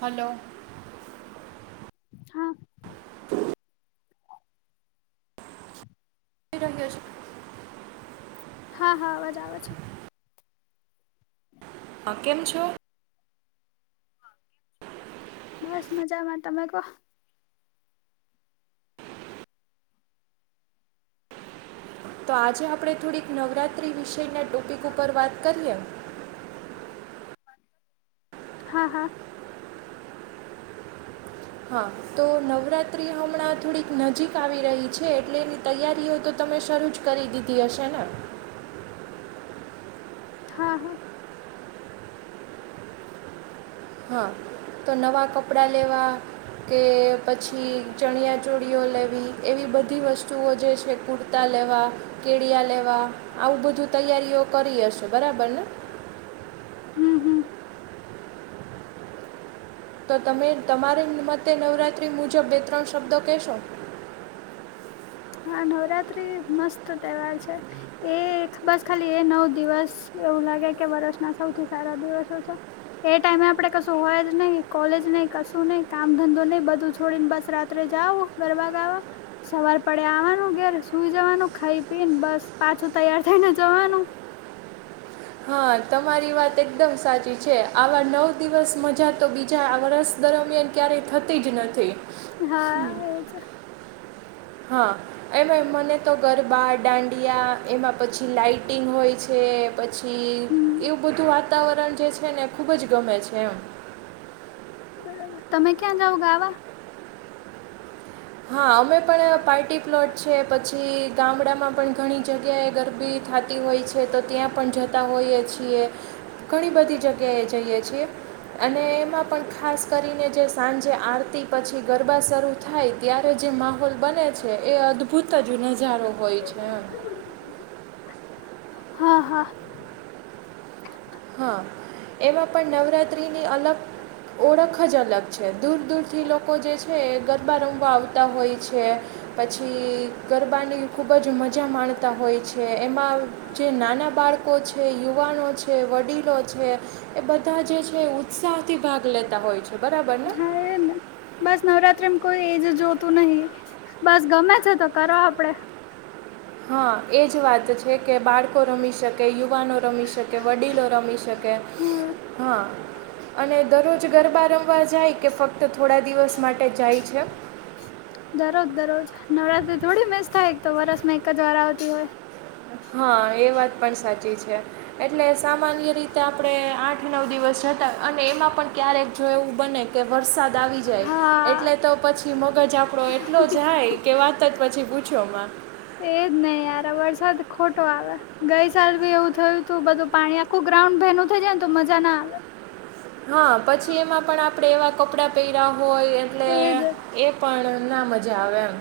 Hello. હા [inaudible] રહ્યો છે. હા હા અવાજ આવે છે. હા કેમ છો? બસ મજામાં તમે કહો? તો આજે આપણે થોડીક નવરાત્રિ વિષયના ટોપિક ઉપર વાત કરીએ. હા હા હા તો નવરાત્રિ હમણાં થોડીક નજીક આવી રહી છે. એટલે એની તૈયારીઓય તો તમે શરૂ જ કરી દીધી હશે ને. હા હા હા તો નવા કપડાં લેવા કે પછી ચણિયા ચોલિ ઓ લેવી એવી બધી વસ્તુઓ જે છે કુર્તા લેવા કેળિયા લેવા આવું બધું તૈયારીઓ કરી હશે બરાબર ને. હમ હમ તો તમે તમારી મતે નવરાત્રિ મુજબ બે ત્રણ શબ્દો કહેશો? હા નવરાત્રી મસ્ત તહેવાર છે. એ એખ બસ ખાલી એ નવ દિવસ એવું લાગે કે વર્ષના સૌથી સારા દિવસો છે. એ ટાઈમે આપડે કશું હોય જ નહી કોલેજ નહી કશું નઈ કામ ધંધો નઈ બધું છોડીને બસ રા જાવ ગરબ ગાવા સવાર ઘર આવાનું ઘેર સુઈ જવાનું ખાઈ પી ને બસ પાછું તૈયાર થઈને જવાનું. હા તમારી વાત એકદમ સાચી છે. આવા નવ દિવસ મજા તો બીજા આ વર્ષ દરમિયાન ક્યારેય થતી જ નથી. હા, એજ. હા. એમાં મને તો ગરબા, દાંડિયા એમાં પછી લાાઈટિંગ હોય છે. પછી હમ એવું બધું વાતાવરણ જે છે ને, ખુબ જ ગમે છે એમ. બરાબર. તમે ક્યાં જાવ ગાવા? હા, અમે પણ પાર્ટી પ્લોટ છે. પછી ગામડામાં પણ ઘણી જગ્યાએ ગરબી થાતી. હોય છે, તો ત્યાં પણ જતા હોઈએ છીએ. ઘણી બધી જગ્યાએ જઈએ છીએ. અને એમાં પણ ખાસ કરીને જે સાંજે આરતી પછી ગરબા શરૂ થાય ત્યારે જે માહોલ બને છે. એ અદ્ભુત જ નજારો હોય છે એમ. હા, હા. હા, એમાં પણ નવરાત્રી ની અલગ ઓળખ જ અલગ છે. દૂર દૂરથી લોકો જે છે, ગરબા રમવા આવતા હોય છે. પછી ગરબાની ખુબ જ મજા માણતા હોય છે. એમાં જે નાના બાળકો છે, યુવાનો છે. છે, વડીલો છે એ બધા જે છે, એ ઉત્સાહથી ભાગ લેતા હોય છે. બરાબર ને. હા એ ને બસ નવરાત્રીમાં કોઈ એજ જોતું નહીં. બસ ગમે છે તો કરવા આપડે. હા, એજ વાત છે. કે બાળકો રમી શકે, યુવાનો રમી શકે, વડીલો રમી શકે. હમ હા. અને દરરોજ ગરબા રમવા જાય કે ફક્ત થોડા દિવસ માટે જાય છે? દરોજ દરરોજ નવરાત્રી થોડી મીસ થાય. એક તો વર્ષ માં એક જ વાર આવતી હોય. હા, એ વાત પણ સાચી છે. એટલે સામાન્ય રીતે આપણે આઠ-નવ દિવસ જતા. અને એમાં પણ ક્યારેક જો એવું બને કે વરસાદ આવી. જાય હા એટલે તો પછી મગજ આપડો એટલો જાય કે વાત જ પછી પૂછ્યોમાં એજ નહીં યાર, વરસાદ ખોટો આવે. ગઈ સાલ ભી એવું થયું તું. બધું પાણી આખું ગ્રાઉન્ડ ભેનુથઈ જાય ને, તો મજા ના આવે. હા, પછી એમાં પણ આપણે એવા કપડા પહેર્યા હોય એટલે એજ એક પણ ના મજા આવે એમ.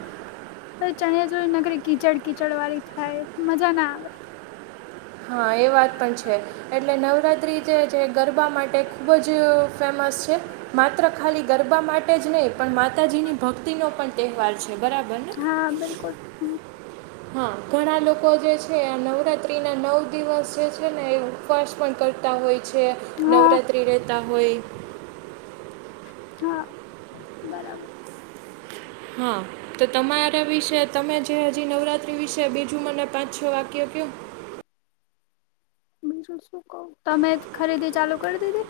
તો ચણિયા ચોળી નગરી કીચડ-કીચડ વાળી થાય, મજા ના આવે. હા, એ વાત પણ છે. એટલે નવરાત્રી જે જે ગરબા માટે ખૂબ જ ફેમસ છે. માત્ર ખાલી ગરબા માટે જ નહીં, પણ માતાજીની ભક્તિ નો પણ તહેવાર છે. બરાબર ને? હા, બિલકુલ. હા, ઘણા લોકો જે છે, આ નવરાત્રત્રીના નવ દિવસ જે છે ને, એ ઉપવાસ પણ કરતા હોય છે, હા નવરાત્રિ રહેતા હોય. હા, બરાબર. હા. તો તમારા વિશે તમે જે હજી નવરાત્રી વિશે બીજું મને પાંચ- છ વાક્ય ક બીજું શું કેવું? તમે ખરીદી ચાલુ કરી દીધી.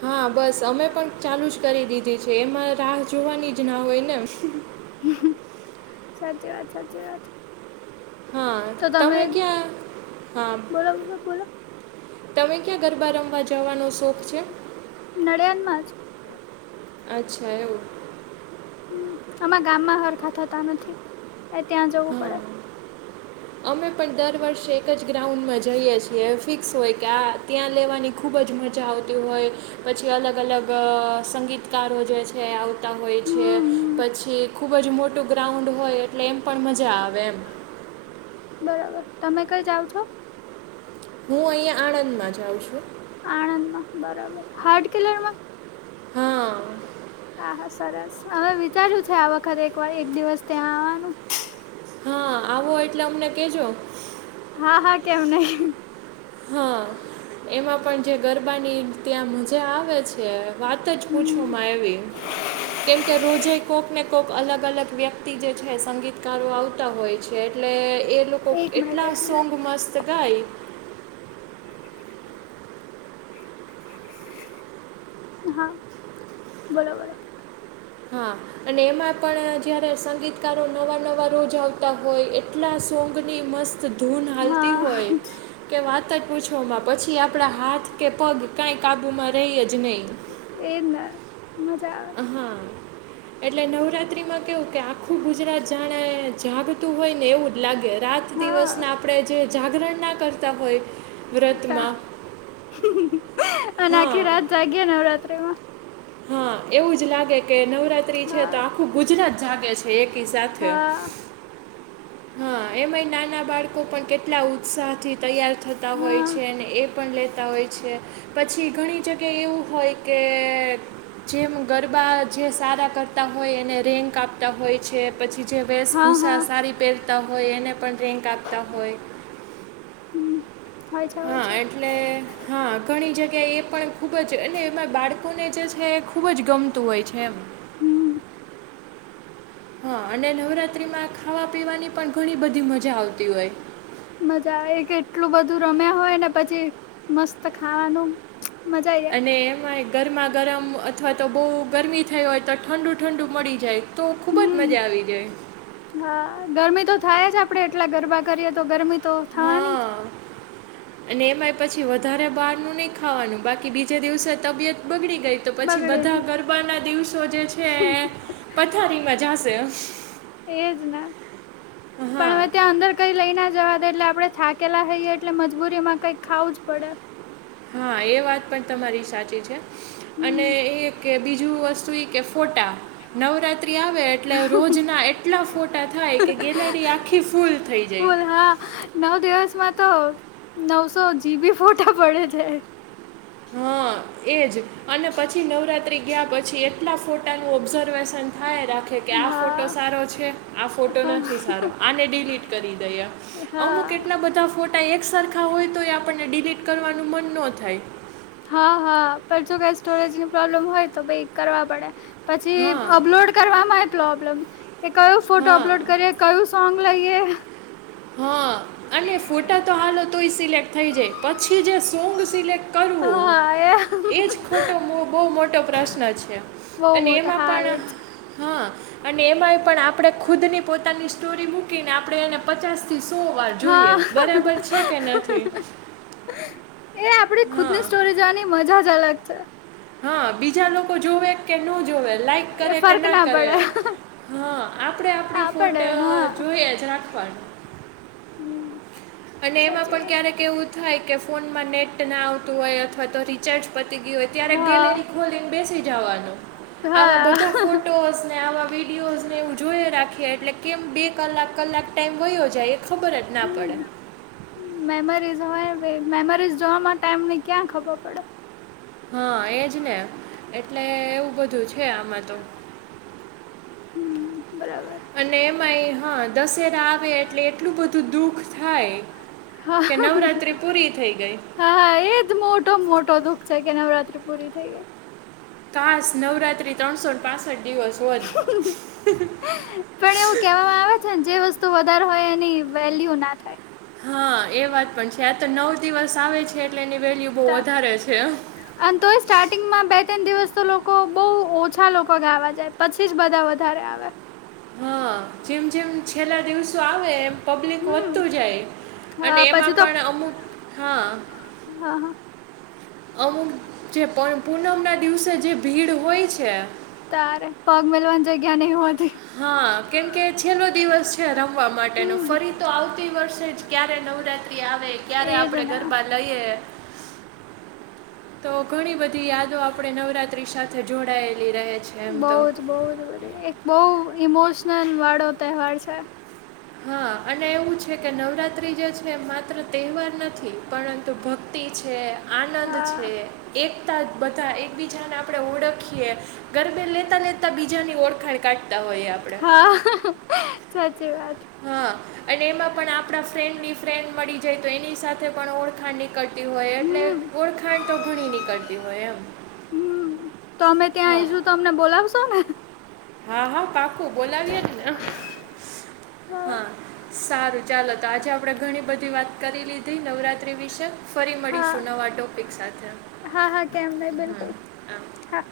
હા યર બસ અમે પણ ચાલુ જ કરી દીધી છે. એમાં રાહ જોવાની જ ના હોય ને? સાચી વાત, સાચી વાત. હા, તમે ક્યાં હા? બોલો બોલો બોલો તમે ક્યાં ગરબા રમવા જવાનો શોખ છે? નડિયાનમાં જ. અચ્છા, એવું. હમ આમાં ગામમાં સરરખા થતા નથી, એ ત્યાં જવું પડે. હા અમે પણ દર વર્ષે એક જ ગ્રાઉન્ડમાં જઈએ છીએ. ફિક્સ હોય કે આ? ત્યાં લેવાની ખૂબ જ મજા આવતી હોય. પછી અલગ- અલગ સંગીત. ચકારો જે છે એ આવતા હોય છે. હમ હમ પછી ખુબ જ મોટું ગ્રાઉન્ડ હોય એટલે એમ પણ મજા આવે એમ. બરાબર તમે કઈ જાઓ છો? હું અહિયાં આણંદમાં જાઉં છું. આણંદ માં. બરાબર હાર્ડ કિલર માં? હા. હા હા સરસ હવે વિચાર્યું છે આ વખતે એક વાર એક દિવસ ત્યાં આવવાનું. હા આવો એટલે અમને કહેજો. હા હા કેમ નહી. હા. એમાં પણ જે ગરબાની ત્યાં મજા આવે છે વાત જ હમ પૂછવામાં આવી કેમ કે રોજે કોક ને કોક અલગ અલગ વ્યક્તિ જે છે સંગીતકારો આવતા હોય છે એટલે એ લોકો એક મિનિટ એટલા એક સોંગ મિનિટ મસ્ત ગાય. હા બોલો બોલો. હા. અને એમાં પણ જ્યારે સંગીતકારો નવા નવા રોજ આવતા હોય એટલા સોંગની મસ્ત ધૂન હાલતી હા હોય કે વાત જ પૂછવામાં પછી આપણા હાથ કે પગ કાંઈ કાબૂમાં રેય જ નહીં. એ ના મજા. હા. એટલે નવરાત્રી માં કેવું કે આખું ગુજરાત જાણે જાગતું હોય ને એવું જ લાગે. રાત હા દિવસને આપણે જે જાગરણ ના કરતા હોય ઉ વ્રતમાં અને આખી હા રાત જાગ્યે નવરાત્ર્રી માં. હા એવું જ લાગે કે નવરાત્રી છે તો હા આખું ગુજરાત જાગે છે એકી સાથે. હા હા એ નાની [unintelligible] ના બાળકો પણ કેટલા ઉત્સાહથી તૈયાર થતા હોય હા છે. અને એ પણ લેતા હોય છે પછી ઘણી જગ્યાએ એવું હોય કે જેમ ગરબા જે સારા કરતા હોય એને રેન્ક આપ હોય છે પછી જે હા હા વેશભૂસાા સારી પહેરતા હોય એને પણ રેન્ક આપતા હોય. હમ હોય છે હોય છે. અને હા ઘણી જગ્યાએ એ પણ ખૂબ જ અને એમાં બાળકોને જે છે એ ખૂબ જ ગમતું હોય છે. હમ હા અને નવરાત્રીમાં ખાવા પીવાની પણ ઘણી બધી મજા આવતી હોય. મજા આવે કે એટલું બધું રમ્યા હોય ને પછી મસ્ત ખાવાનું મજા આવી. અને એમાં ગરમા ગરમ અથવા તો બહુ ગરમી થઈ હોય તો ઠંડુ ઠંડુ મળી જાય તો ખુબ જ મજા હમ આવી જાય. હા ગરમી તો થાય જ આપડે એટલા ગરબા કરીએ તો ગરમી તો થવાની જ. હા અને એમાંય પછી વધારે બહાર નું નહી ખાવાનું બાકી બીજે દિવસે તબિયત બગડી ગઈ તો જ પછી બગડે બધા ગરબાના દિવસો જે છે પથારીમાં જશે. એજ ને. હમ્મ. પણ હવે ત્યાં અંદર કઈ લઈ ના જવા દે એટલે આપડણે થાકેલા થઈએ એટલે મજબૂરીમાં કંઈક ખાવું જ પડે. હા એ વાત પણ તમારી સાચી છે. હમ અને એ કે બીજું વસ્તુ એ કે ફોટા નવરાત્રી આવે એટલે રોજના એટલા ફોટા થાય કે ગેલેરી આખી ફૂલ થઈ જાય. ફૂલ હા. નવ દિવસમાં તો નવસો જીબી ફોટા પડે છે. [unintelligible] એ જ અને પછી નવરાત્રિ ગયા પછી એટલા ફોટાનું ઓબ્ઝર્વેશન થાય રાખે કે આ ફોટો હા સારો છે આ ફોટો હા નથી સારો આને ડિલીટ કરી દઈએ. અમુક હા એટલા બધા ફોટા એક સરખા હોય તો એ આપણને ડિલીટ કરવાનું મન ન થાય. હા હા પણ જો કઈ સ્ટોરેજની પ્રોબ્લેમ હોય તો ભાઈ કરવા પડે. પછી હા અપલોડ કરવાવામાં આવે પ્રોબ્લેમ કે કયો ફોટો હા અપલોડ કરીએ કયું સોંગ લઈએ. હા અને ફોટા તો હાલો તોય સિલેક્ટ થઈ જાય પછી જે સોંગ સિલેક્ટ કરું. હા એ એજ ખોટો બહુ મોટો પ્રશ્ન છે બહુ અને મોટા એમાં હા પણ એજ હા અને એમાંય પણ આપણે ખુદ ની પોતાની સ્ટોરી મૂકીને આપણે એને પચાસ થી સો વાર જોઈએ હા બરાબર છે કે નથી. એ આપડી ખુદ હા ની સ્ટોરી જોવાની મજા જ અલગ છે. હા બીજા લોકો જોવે કે ન જોવે લાઈક એ કરે કે ફર્ક ના કરે પડે હા આપડે આપડી આ ફોટ પડે હા જોઈએ જ રાખવાનું. હમ્મ. અને એમાં પણ ક્યારેક એવું થાય કે ફોનમાં નેટ ના આવતું હોય અથવા તો રી ચાર્જ પતી ગયું હોય ત્યારે ગેલેરી હા ખોલીને બેસી જવાનું. આવા હા બધા ફોટોસ ને આવા વિડીયોઝને હું જોઈ રાખીએ એટલે કેમ બે કલાક કલાક ટાઈમ વયો જાય. ખબર જ ના હમ પડે. મેમરીઝ હોય મેમરીઝ જોવા માટે ટમને ક્યાં ખબર પડે. હા એજ ને એટલે એવું બધું છે આમાં તો. હમ બરાબર અને એમાં હા દશેરા આવે એટલે એટલું બધું દુખ થાય કે નવરાત્રી પૂરી થઈ ગઈ. હા હા એજ મોટો મોટો દુઃખ છેાય કે નવરાત્રી પૂરી થઈ ગય. ખાસ નવરાત્રી ત્રણસોઠ પાસઠ દિવસ હોય. પણ એવું કહેવામાં આવે જે વસ્તુ વધારે હોય એની વેલ્યુ ના થાય. હા એ વાત પણ છે આ તો નવ દિવસ આવે છે એટલે એની વેલ્યુ બહુ વધારે છે. અને તોય સ્ટાર્ટિંગમાં બે ત્રણ દિવસ તો લોકો બહુ ઓછા લોકો ગાવા જાય પછી જ બધા વધારે આવે. હા જેમ જેમ છેલ્લા દિવસો આવે એમ પબ્લિક હમ વધતું જાય અને હા એમાં પછી તો પણ અમુક હા. હા હા. અમુક જે પૂનમ ના દિવસે જે ભીડ હોય છે. તારે પગ મેલવાની જગ્યા નહ હોતી. હા કેમકે છેલ્લો દિવસ છે રમવા માટેનો હમ ફરી તો આવતી વર્ષે જ ક્યારે નવરાત્રી આવે ક્યારે એજ આપણે ને ગરબા તો ઘણી બધી યાદો આપણેે નવરાત્રી સાથે તો જોડાે એલી રહેે છે. એમ બઉ તો જ બહ જ એક બઉ ઇમોશનલ વાળો તહેવાર છે. હા. અને એવું છે કે નવરાત્રિ જે છે માત્ર તહેવાર નથી પરંતુ ભક્તિ છે. આનંદ હા છે એકતા બધા એકબીજાને આપણે ઓળખીએ ગરબે લેતા લેતા બીજાની ઓળખાણ કાઢતા હોય એ આપડે. હા સાચી વાત છે. હા અને એમાં પણ આપણા ફ્રેન્ડની ફ્રેન્ડ મળી જાય તો એની સાથે પણ ઓળખાણ નિકળી જાય. કતી હોય એટલે હમ ઓળખાણ તો ઘણી નીકળતી હોય એમ. હમ તો તમે ત્યાં હા આઈશું તો તમને બોલાવશો ને. હા હા પાકું બોલાવીય ને હા. સારું ચાલો તો આજે આપણે ઘણી બધી વાત કરી લીધી નવરાત્રિ વિશે. ફરી હા મળીશું નવા ટોપિક સાથે હા હા કેમ નહી હમ્મ. બિલકુલ હા